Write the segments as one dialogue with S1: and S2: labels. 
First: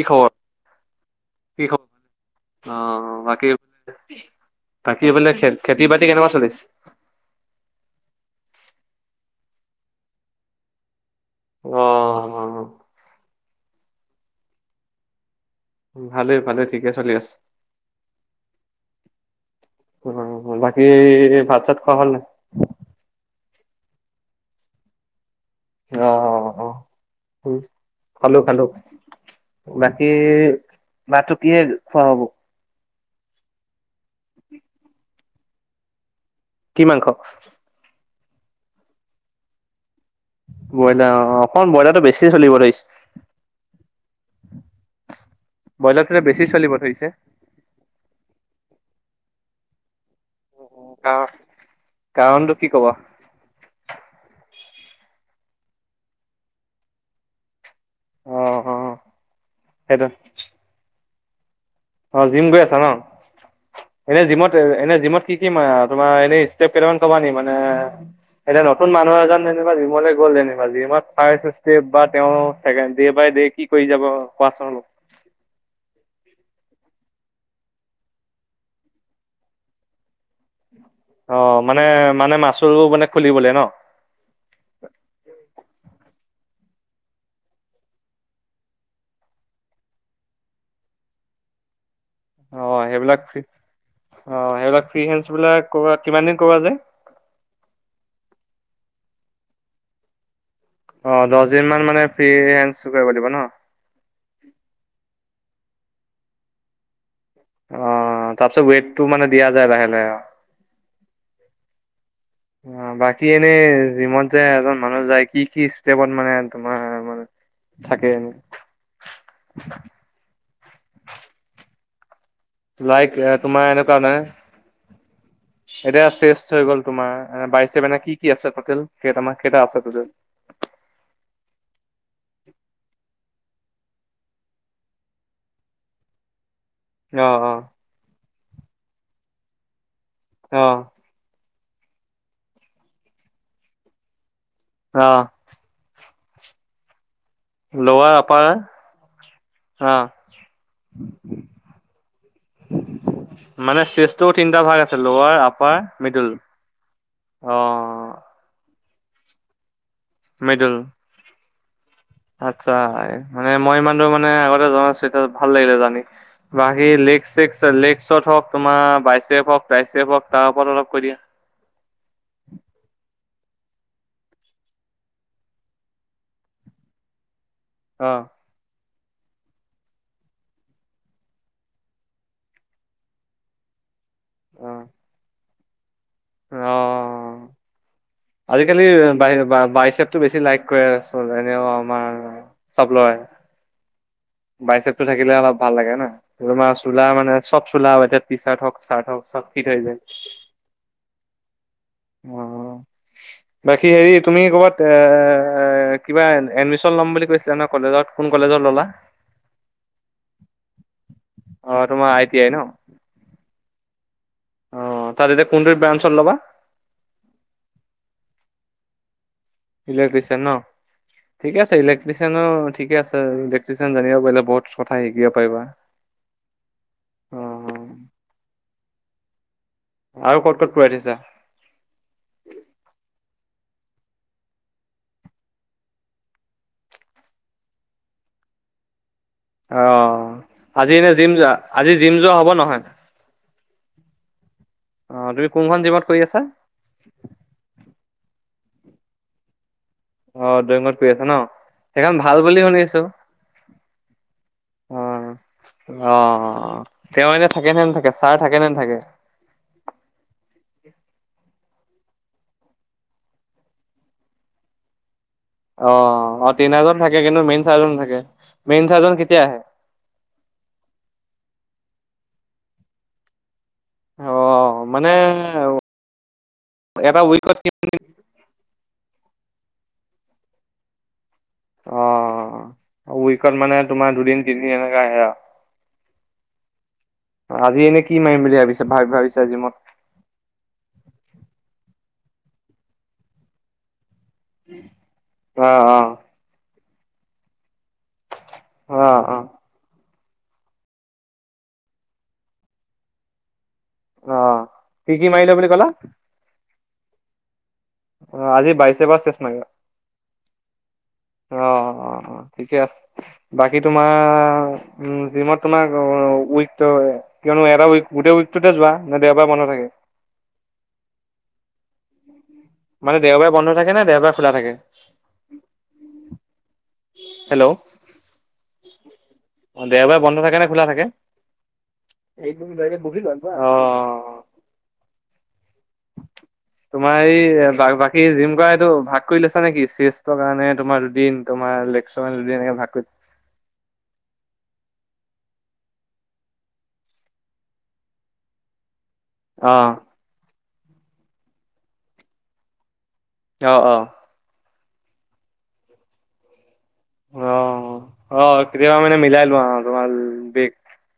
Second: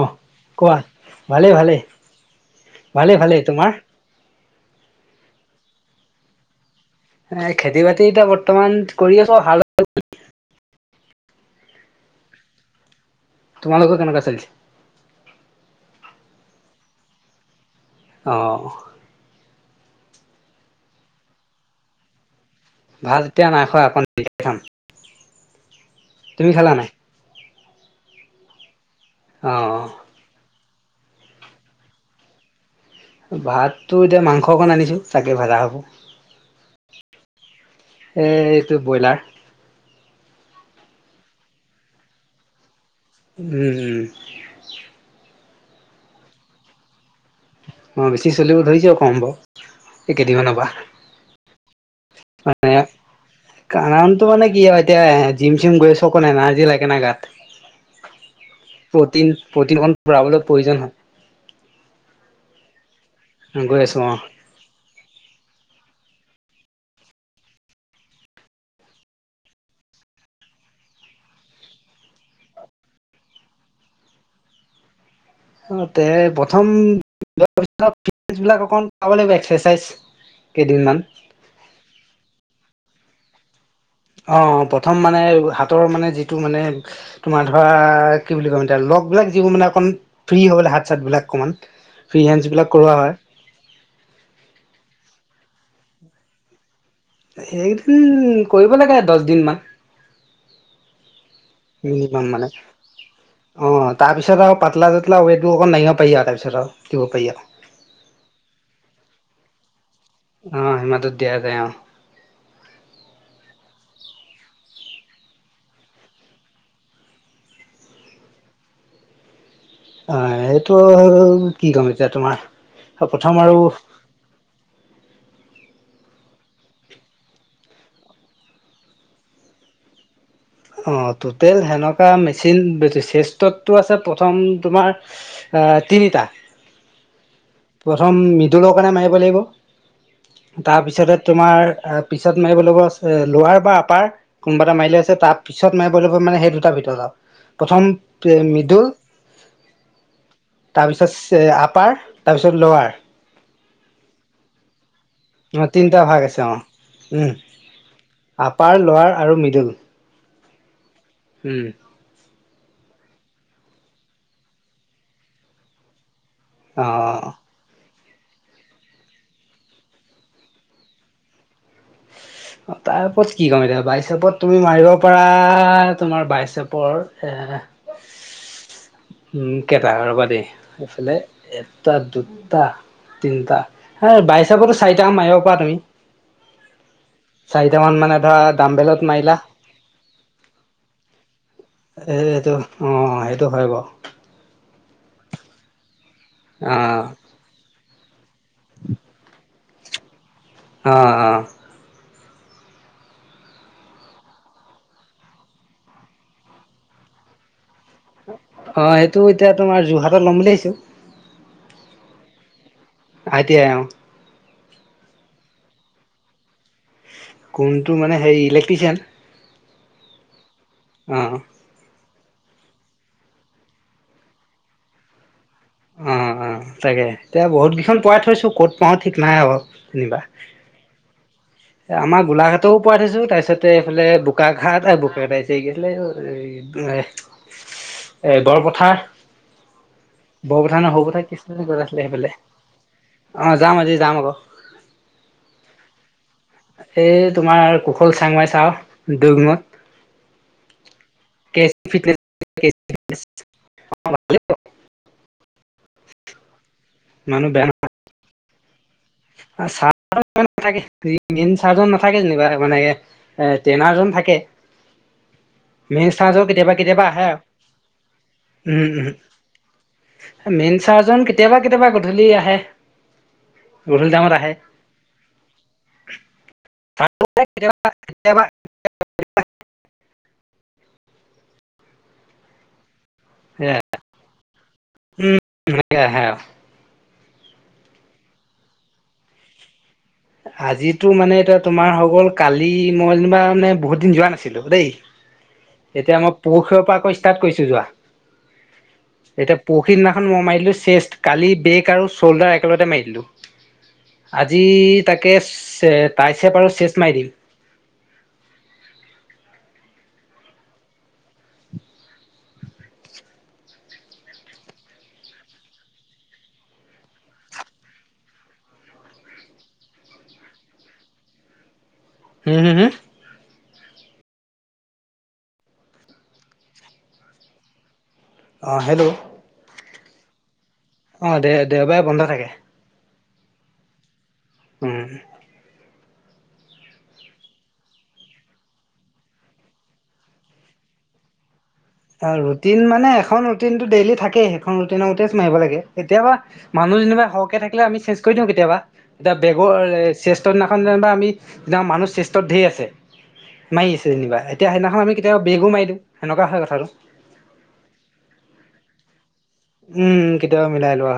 S1: কি
S2: অহ
S1: খবৰ
S2: কোৱা ভালে
S1: কি
S2: ভালে
S1: খবৰ অ বাকী বাকী বোলে খেতি বাতি কেনেকুৱা চলিছে
S2: এ খেতি বাতি এতিয়া বৰ্তমান কৰি আছা ভালেই
S1: আহ।
S2: তোমালোকৰ কেনেকা চলিছে
S1: ভালেই ভালেই ঠিকে চলি আছে।
S2: অঁ
S1: অ বাকি ভাত চাত খোৱা হ'ল নাই
S2: ভাত এতিয়া নাই খোৱা অকণ দেৰিকে খাম
S1: অ
S2: তুমি
S1: অ
S2: খালা নাই
S1: খালো খালো
S2: অ
S1: বাকী মাহটো কিহে খোৱা হ'ব
S2: ভাতটো এতিয়া মাংস অকণ আনিছোঁ তাকে ভজা হ'ব।
S1: কি মাংস?
S2: এ এইটো ব্ৰইলাৰ।
S1: ব্ৰইলাৰ অ অকমান ব্ৰইলাৰটো বেছি চলিব [unintelligible]
S2: উম উম,
S1: বইলাৰ খেল বেছি চলিব ধৰিছে।
S2: অ বেছি চলিব ধৰিছো কম বাৰ এই কেইদিনমানৰ পৰা।
S1: কাৰ কাৰণটো কি কব।
S2: ত মানে কি হয় এতিয়া জিম চিম গৈ আছো অকণ এনাৰজি লাগে না গাত।
S1: অ অ
S2: প্ৰটিন প্ৰটিনখন
S1: সেইটো
S2: ভৰাবলে প্ৰয়োজন হয়।
S1: অ জিম গৈ আছা ন
S2: গৈ আছো
S1: এনে জিমত এ এনে জিমত কি কি মাৰা, এনেই ষ্টেপ কেইটামান কবানি মানে এতিয়া নতুন মানুহ এজন যেনিবা জিমলে গ'ল যেনিবা জিম, ফাৰ ষ্টেপ বা তেওঁকে ডে বাই ডে কি কৰি যাব কোৱাচন,
S2: অ তে প্ৰথম [unintelligible] অক পাব লাগিব এক্সাৰচাইজ, কেইদিনমান
S1: অ মানে মানে মাছুল মানে খুলিবলে ন।
S2: অ প্ৰথম মানে হাতৰ মানে যিটো মানে। তোমাৰ ধৰা কি বুলি কয় এতিয়া লগবিলাক যিবোৰ মানে অকমান ফ্ৰী হ'বলে হাত চাতবলাক অকমান। ফ্ৰী হেণ্ডছ
S1: অ
S2: বিলাক কৰোৱা হয়
S1: সেইবিলাক অ সেইবিলাক ফ্ৰী হে বিলাক ক কিমান দিন কৰোৱা যায়।
S2: সেইকদিন কৰিব লাগে দহ দিন মান।
S1: [inaudible] দিন মান
S2: ম
S1: ফ্ৰী
S2: মানে
S1: হেণ্ডছ কৰিব লাগিব ন
S2: অ তাৰপিছত আৰু পাতলা চাতলা [unintelligible] পায় আএ বিছ কিৰিব পাৰি আও,
S1: অ তাৰপিছত ৱেট টো মানে দিয়া যায় লাহে,
S2: অ সীমাটোত দিয়া যায় অ
S1: [unintelligible] বাকী এনেই যিমত যে এজন, মানুহ যায় কি কি ষ্টেপত মানে তোমাৰ মানে থাকে,
S2: অ এইটো কি কম এতিয়া তোমাৰ।
S1: লাইক
S2: প্ৰথম আৰু
S1: তোমাৰ এনেকুৱা মানে এতিয়া চেষ্ট হৈ গ'ল তোমাৰ বাইচেপ কি কি আছে টোটেল কেইটা মান কেইটা আছে টোটেল
S2: অ টুটেল সেনেকুৱা মেচিন চেষ্টতটো আছে প্ৰথম তোমাৰ আহ তিনিটা
S1: অ অ
S2: প্ৰথম মৃদুলৰ কাৰণে মাৰিব লাগিব
S1: অ
S2: তাৰপিছতে তোমাৰ পিছত মাৰিব লাগিব লৱাৰ বা আপাৰ কোনোবা এটা মাৰিলে
S1: অ
S2: হৈছে তাৰ পিছত মাৰিব লাগিব মানে সেই দুটাৰ ভিতৰত আও প্ৰথম
S1: লৱাৰ আপাৰ
S2: মিদুল
S1: অ
S2: তাৰপিছত আপাৰ তাৰপিছত লৱাৰৰ
S1: মানে চেষ্ট তিনিটা ভাগ আছ ছে লৱাৰ,
S2: অ',
S1: আপাৰ,
S2: তিনিটা ভাগ
S1: মিদুল
S2: আছে অ',
S1: অ
S2: লোৱাৰ আৰু মিডুল
S1: মিদুল
S2: উম
S1: আচ্ছা মানে মই ইমানটো মানে আগতে জনা নাছিলো এতিয়া ভাল লাগিলে জানি বাকী লেগ
S2: অ',
S1: চেগ লেগ ত হওক তোমাৰ বাইচেপ হওক তাইচেপ হওক তাৰ ওপৰত অলপ কৈ দিয়া
S2: তাৰ পৰত কি ক'ম এতিয়া বাইচেপত তুমি মাৰিব পাৰা তোমাৰ বাইচপৰ এ
S1: অ
S2: উম কেইটা ৰবা দেই এইফালে এটা দুটা তিনিটা হেই বাইচাপটো চাৰিটা মাৰিব পাৰা তুমি
S1: অ অ
S2: চাৰিটা মান মানে ধৰা
S1: আজিকালি
S2: দামবেলত মাৰিলা
S1: বাইচেপ টো বেছি লাইক কৰে চ এনে অ
S2: এই এইটো অ' সেইটো হয় বাৰু।
S1: বাইচেপটো থাকিলে অলপ ভাল লাগে ন তোমাৰ
S2: অ
S1: চোলা মানে চব চোলা টি চাৰ্ট হক চাৰ্ট হক চব ফিট হৈ যায়।
S2: অ-অ,
S1: অ বাকী হেৰি তুমি ক'বাত এ কিবা এডমিশন ল'ম বুলি কৈছিলা ন। কলেজত কোন কলেজত
S2: অ
S1: ললা?
S2: সেইটো এতিয়া তোমাৰ যোৰহাটত ল'ম বুলি ভাবিছোঁ
S1: অ তোমাৰ আই তি আই ন?
S2: আই তি আই অহ,
S1: অহ তাত এতিয়া কোনটো ব্ৰাঞ্চত লবা।
S2: কোনটো মানে হেৰি ইলেক্ট্ৰিচিয়ান।
S1: ইলেক্ট্ৰিচিয়ান ন
S2: অ
S1: ঠিকে আছে ইলেক্ত ট্ৰিচিয়ান ঠিক আছেলেক্ট্ৰিচিয়ান জানিব পাৰলে বহুত কথা শিকি
S2: অ-অ তাকে
S1: অ
S2: এতিয়া বহুত কেইখন পোৱাই থৈছো ক'ত পাওঁ ঠিক নাই আৰু। যেনিবা,
S1: আৰু ক'ত ক'ত পঢ়াই থৈছা
S2: আমাৰ গোলাঘাটও পাই থৈছো তাৰপিছত তে এইফালে বোকাঘাট আৰু বোকাঘাট কি আহিছিলে, এ দৰপথাৰ
S1: অ আজি এনে জিম যোৱা
S2: গ'ত
S1: আজি
S2: আছিলে
S1: জিম
S2: সেইফালে
S1: যোৱা হব নহয়?
S2: অ যাম আজি যাম আকৌ।
S1: অ তুমি কোনখন জিমত কৰি আছা
S2: এই তোমাৰ কুশল চাংমাই চাৰ দুগমত
S1: অ' ড্ৰয়ঙত পৰি আছা ন সেইখন ভাল বুলি শুনিছো। হয়, অ-অ তেওঁ এনেয়া থাকে নে না থাকে ছাৰ থাকে নে নেথাকে।
S2: চাৰ থাকে [inaudible] চাৰ জন নাথাকে যেনিবা মানে এ টেনাৰজন থাকে। মেইন চাৰ্জৰ
S1: অ-অ
S2: কেতিয়াবা
S1: তিনিজন
S2: কেতিয়াবা
S1: থাকে
S2: আহে আৰু
S1: কিন্তু মেইন চাৰজন থাকে
S2: উম
S1: মেইন
S2: উম
S1: চাৰজন কেতিয়া আহে?
S2: মেইন চাৰজন কেতিয়াবা-কেতিয়াবা গধূলি আহে। গধূলি টাইমত আহে
S1: অ' মানে এটা উইকট
S2: কেতিয়াবা কেতিয়াবা
S1: অ উইকত মানে তোমাৰ দুদিন তিনিদিন এনেকে আহে আৰু।
S2: উম আহে আৰু
S1: আজি এনেই কি মাৰিম বুলি ভাবিছে ভা-ভাবিছা জিমত?
S2: আজিতো মানে এতিয়া তোমাৰ হৈ গ'ল কালি মই যেনিবা মানে বহুত দিন যোৱা নাছিল ছিলো দেই
S1: অ অ
S2: এতিয়া মই পুৰখিৰৰ পৰা আকৌ ষ্টাৰ্ট কৰিছো যোৱা।
S1: অ অ
S2: এতিযা পৰখী দিনাখন খন মই মাৰিলোঁ চেষ্ট কালি বেক আৰু শ'ল্ডাৰ একেলগতে মাৰি দিলোঁ
S1: অ
S2: আজি
S1: কি কি
S2: তাকে
S1: মাৰিলা বুলি ক'লা
S2: তাই চেপ আৰু চেচ মাৰি দিম।
S1: অ আজি বাইছেপ আৰু চেষ্ট মাৰিবা। অ অ অ ঠিকে আছে বাকী তোমাৰ উ জিমত তোমাৰ অ উইক কিয়নো এটা উইক গোটেই উইকটোতে যোৱা নে দেওবাৰে বন্ধ থাকে।
S2: হুম হুম হুম।
S1: মানে দেওবাৰে বন্ধ থাক সেনে নাই দেওবাৰে খোলা থাকে হেল্ল'
S2: অ' হেল্ল'
S1: অ দেওবাৰে বন্ধ থাকে নে খোলা থাকে?
S2: অ' দে দেওবাৰে বন্ধ থাকে উম,
S1: তোমাৰ এই বাকী জিম কৰা এইটো ভাগ কৰি লৈছা নেকি, শ্ৰীষ্টৰ কাৰণে তোমাৰ দুদিন। তোমাৰ লেগছৰ
S2: ত
S1: কাৰণে দুদিন এনেকে
S2: ৰুটিন
S1: ভাগ কৰি
S2: মানে এখন ৰুটিন টো ডেইলি থাকেই। ৰুট নতেই মাৰিব লাগে কেতিয়াবা মানুহ যেনিবা সহকে থাকিলে আমি চেনজ কৰি দিওঁ কেতিয়াবা, এতিয়া
S1: অ
S2: বেগৰ শ্ৰেষ্ঠৰ দিনাখন যেনিবা আমি মানুহ শ্ৰেষ্ঠত ধেৰ আছে।
S1: অ
S2: মাৰি আছে
S1: অ
S2: যেনিবা এতিয়া সেইদিনাখন আমি কেতিয়াবা বেগো মাৰি দিওঁ সেনেকুৱা হয় কথাটো,
S1: অ' অ' কেতিয়াবা মানে মিলাই লোৱা আৰু তোমাৰ
S2: উম, কেতিয়াবা
S1: বেগ
S2: মিলাই লোৱা।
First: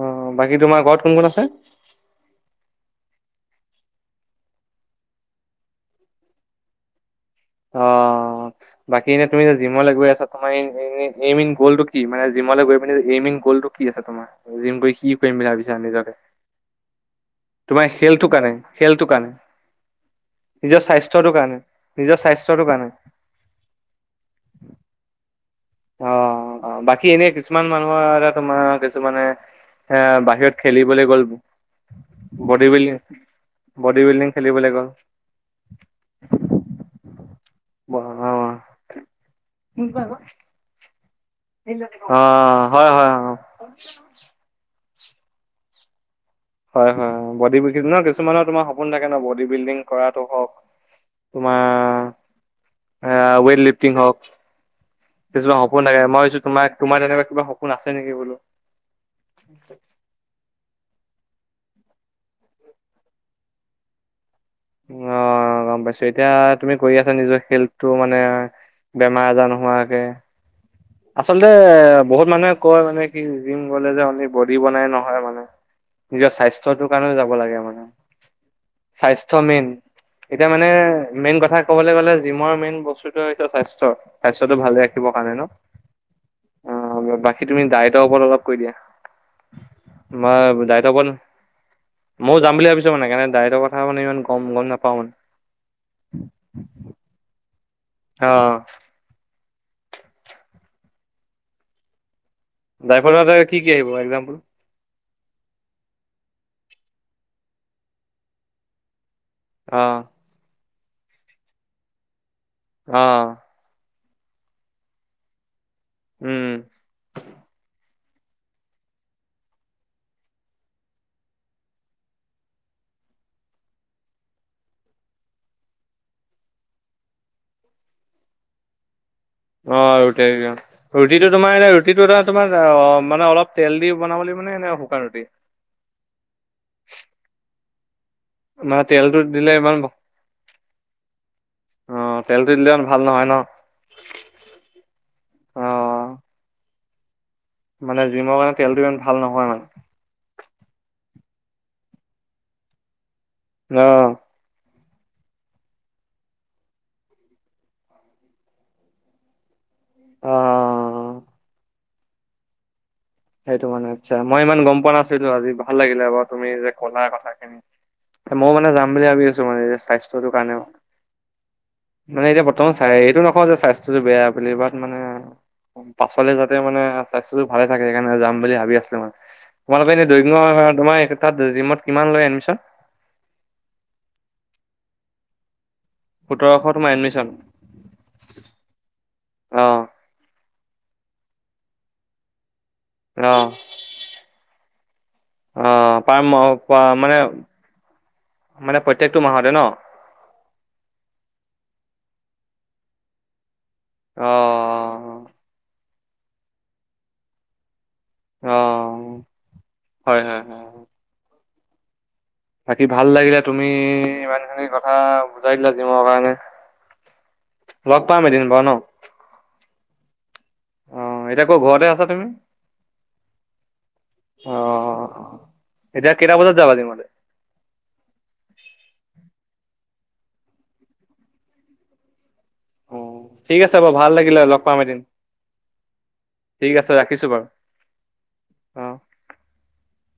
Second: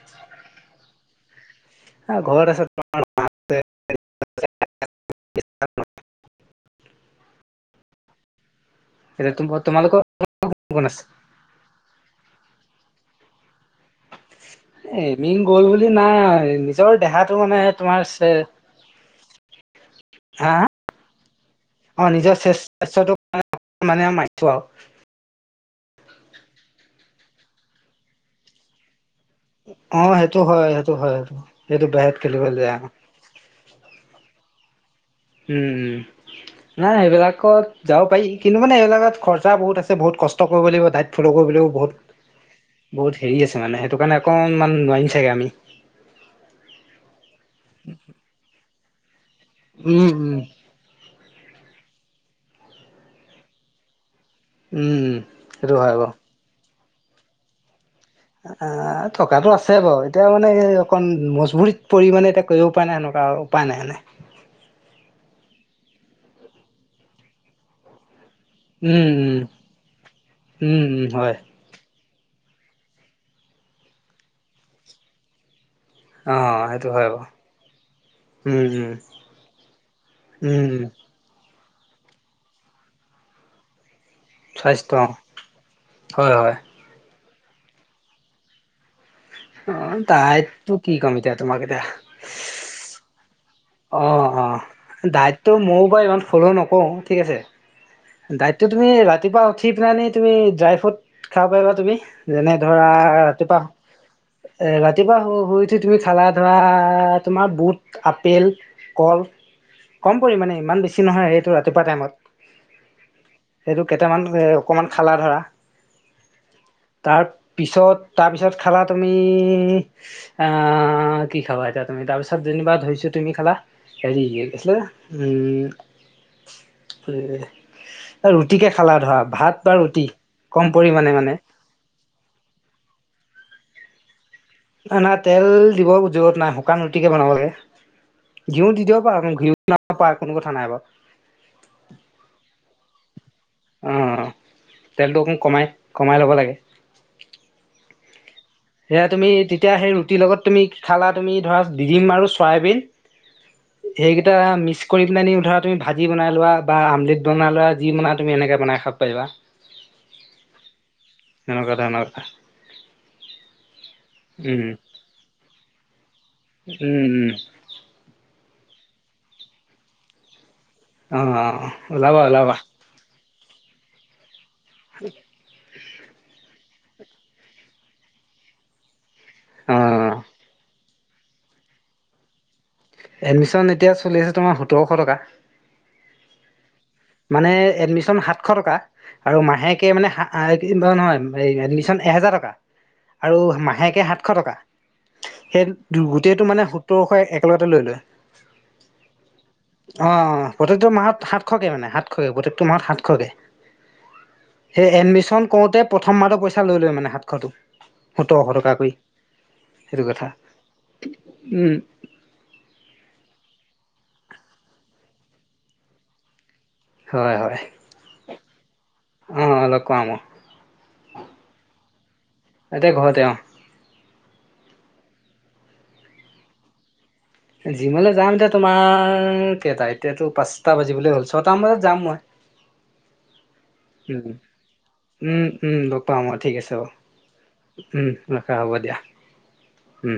S1: অ' বাকী তোমাৰ ঘৰত কোন কোন আছে
S2: ঘৰত আছে তোমাৰ
S1: অ, বাকী এনে তুমি যে
S2: এতিয়া
S1: জিমৰ লৈ
S2: তোমালোকৰ
S1: গৈ আছা তোমাৰ
S2: গুণ আছে।
S1: এইমিন এইমিন গলটো কি মানে জিম গৈ পিনে এইমিন গ'লটো, কি আছে তোমাৰ জিম কৰি কি কৰিম
S2: এমিং
S1: বুলি
S2: গ'ল
S1: ভাবিছা নিজকে
S2: নাই নিজৰ দেহাটো মানে
S1: তোমাৰ খেলটো কাৰণে, খেলটোৰ কাৰণে
S2: হা
S1: নিজৰ স্বাস্থ্যটোৰ কাৰণে নিজৰ স্বাস্থ্য
S2: মানে মাৰিছোঁ আৰু,
S1: অ' বাকী এনে কিছুমান মানুহৰ এ তোমাৰ কিছুমানে,
S2: অ
S1: হে
S2: সেইটো
S1: বাহিৰত
S2: হয় সেইটো
S1: খেলিবলৈ
S2: হয়
S1: গ'ল
S2: সেইটো সেইটো বাহিৰত খেলিব
S1: বডি
S2: যায়
S1: বিল্ডিং, বডি বিল্ডিং খেলিবলৈ গ'ল,
S2: উম নাই সেইবিলাক, ত
S1: অ
S2: যাব পাৰি কিন্তু মানে এইবিলাকত খৰচা বহুত আছে বহুত কষ্ট কৰিব লাগিব। ফ ফল কৰিবলৈও
S1: অ হয়
S2: বহুত
S1: হয়
S2: বহুত
S1: অ
S2: হেৰি আছে মানে সেইটো কাৰণে অকণমান নোৱাৰিম চাগে আমি,
S1: হয় হয় বডি বিল্ডিং ন কিছুমানৰ তোমাৰ সপোন থাকে ন বডি বিল্ডিং
S2: উম
S1: কৰাটো
S2: উম
S1: হওক, তোমাৰ ৱেইট লিফটিং হওক
S2: উম উম
S1: কিছুমান
S2: সেইটো
S1: সপোন
S2: হয়
S1: থাকে।
S2: বাৰু
S1: মই ভছো তোমাৰ, তোমাৰ তেনেকুৱা কিবা সপোন আছে? নেকি বোলো
S2: অ, থকাতটো আছে বাৰু এতিয়া মানে এই অকন মজবুৰিত পৰিমাণে এতিয়া কৰিব পৰা নাই সেনেকুৱা মানে উপায় নাই মানে।
S1: অ' গম পাইছো। এতিয়া তুমি কৰি আছা নিজৰ হেলথটো মানে
S2: উম
S1: বেমাৰ
S2: উম
S1: আজাৰ নোহোৱাকে
S2: উম, উম হয়।
S1: আচলতে বহুত মানুহে কয় মানে কি জিম গ'লে যে অনলি বডি বনে নহয় মানে নিজৰ
S2: অ', সেইটো
S1: স্বাস্থ্যটোৰ
S2: হয়
S1: কাৰণেও
S2: বাৰু।
S1: যাব লাগে মানে।
S2: উম, উম,
S1: স্বাস্থ্য মেইন। এতিয়া মানে
S2: উম,
S1: মেইন কথা ক'বলৈ গ'লে জিমৰ মেইন বস্তুত হৈছে স্বাস্থ্য। স্বাস্থ্যয়টো ভালে
S2: স্বাস্থ্য অ',
S1: ৰাখিবৰ কাৰণে ন।
S2: হয়, হয়।
S1: অ বাকী তুমি দাইতৰ ওপৰত অলপ কৈ দিয়া।
S2: অ',
S1: মই
S2: ডায়েটটো
S1: দায়টত
S2: কি
S1: ওপৰত,
S2: ক'ম এতিয়া তোমাক এতিয়া
S1: মইও যাম বুলি ভাবিছো মানে হেইকাৰণে দাইট
S2: অ, অ দাইতটো ময়ো বাৰু ইমান ফল নকৰো। ঠিক আছে
S1: অ
S2: দাইতটো তুমি ৰাতিপুৱা উঠি প নি তুমি ড্ৰাই ফ্ৰুট খাব পাৰিবা তুমি যেনে ধৰা
S1: ড্ৰাইভৰ কি
S2: ৰাতিপুৱা
S1: কি আহিব এক্জাম্পল
S2: এ, ৰাতি ৰাতিপুৱা শুই উঠি তুমি খালা ধৰা, তোমাৰ বুট, আপেল কল
S1: অ
S2: কম পৰিমাণে ইমান বেছি নহয় এইটো ৰাতিপুৱা টাইমত।
S1: অ'।
S2: সেইটো কেইটামান অকমান খালা ধৰা।
S1: উম
S2: তাৰ পিছত তাৰপিছত খালা তুমি অ' কি খাবা এতিয়া তুমি। তাৰপিছত যেনিবা ধৰিছো তুমি খালা হেৰি উম' ৰুটিকে খালা ধৰা ভাত বা
S1: অ, ৰুটি
S2: কম
S1: -
S2: পৰিমাণে
S1: ৰুটিটো
S2: মানে
S1: তোমাৰ এনে ৰুটিটো এটা তোমাৰ অ, মানে অলপ তেল দি বনাব লাগিব নে নে শুকান
S2: নাই - নাই
S1: ৰুটি
S2: তেল দিব জত নাই শুকান ৰুটিকে বনাব লাগে। ঘিউ দি
S1: মানে
S2: দিব পাৰা
S1: তেলটো দিলে
S2: ঘিউ
S1: ইমান
S2: পাৰা কোনো কথা নাই বাৰু
S1: অ' তেলটো দিলে ভাল নহয় ন।
S2: অ' তেলটো অকণ কমাই
S1: অ
S2: কমাই ল'ব লাগে।
S1: মানে যি মানে [unintelligible]
S2: সেয়া তুমি তেতিয়া সেই ৰুটিৰ লগত তুমি খালা তুমি ধৰা দিম আৰু চয়াবিন।
S1: অ
S2: সেইকেইটা মিছ কৰি পেল নি, ধৰা তুমি ভাজি বনাই লোৱা বা আমলেট বনাই লোৱা যি বনাই তুমি এনেকৈ বনাই খাব পাৰিবা।
S1: অ
S2: সেনেকুৱা টাইমট।
S1: সেইটো মানে ইচ্ছা। মই ইমান
S2: উম
S1: গম পোৱা নাছিলো আজি ভাল লাগিলে তুমি যে কলা
S2: উম উম
S1: কথাখিনি। মইও মানে যাম বুলি ভাবি আছো মানে স্বাস্থ্যটোৰ কাৰণেও
S2: অ ওলাবা
S1: মানে এতিয়া
S2: ওলাবা
S1: বৰ্তমান চাই এইটো নক স্বাস্থ্যতটো বেয়া বুলিাত মানে, পাছল যাতে মানে স্বাস্থ্যতটো ভালে থাকে সেইকাৰণে যাম বুলি ভাবি আছিলো মানে।
S2: অ
S1: তোমালোকে এনে দৈ তোমাৰ তাত জিমত কিমান লয় এডমিশন?
S2: এডমিশন এতিয়া চলি আছে তোমাৰ সোতৰশ টকা।
S1: সোতৰশ তোমাৰ এডমিশন
S2: মানে এডমিশন সাতশ টকা আৰু
S1: অ',
S2: মাহেকে মানে নহয় এই এডমিশন এহেজাৰ টকা আৰু
S1: অ',
S2: মাহেকে সাতশ টকা সেই
S1: অ', পাৰ
S2: গোটেইটো মানে সতৰশ
S1: মানে
S2: একেলগতে লৈ লয়।
S1: মানে প্ৰত্যেকটো মাহতে ন?
S2: অ অ প্ৰথটো মাহ সাত সাতশকে মানে সাতশকে, প্ৰতেটো মাহত সাতশকে। এই
S1: অ',
S2: এডমিছন কৰতে প্ৰথম মাহটো পইচা লৈ লৈ মানে সাতশ টো সতৰশ টকাকৈ।
S1: অ',
S2: সেইটো
S1: হয়,
S2: কথা।
S1: হয়, হয়।
S2: উ
S1: বাকী ভাল লাগিলে তুমি ইমানখিনি কথা বুজাই দিলা জিমৰ কাৰণে।
S2: হয় হয়
S1: লগ পাম এদিন বাৰু ন
S2: পাম
S1: অ এতিয়া আকৌ ঘৰতে আছা তুমি?
S2: এতিয়া ঘৰতে অ
S1: অ এতিয়া কেইটা বজাত যাবা জিমলে?
S2: জিমলৈ যাম এতি তোমাৰ কেইটা এতিয়াতো পাঁচটা বাজিবলৈ হ'ল। ছয়টামান যাম মই।
S1: অ ঠিক আছে বাৰু ভাল
S2: উম
S1: লাগিলে লগ পাম এদিন।
S2: উম উম লগ পাম অ
S1: ঠিক
S2: বাৰু
S1: আছে ৰাখিছো বাৰু
S2: উম ৰখা হ'ব দিয়া।
S1: [unintelligible]
S2: উম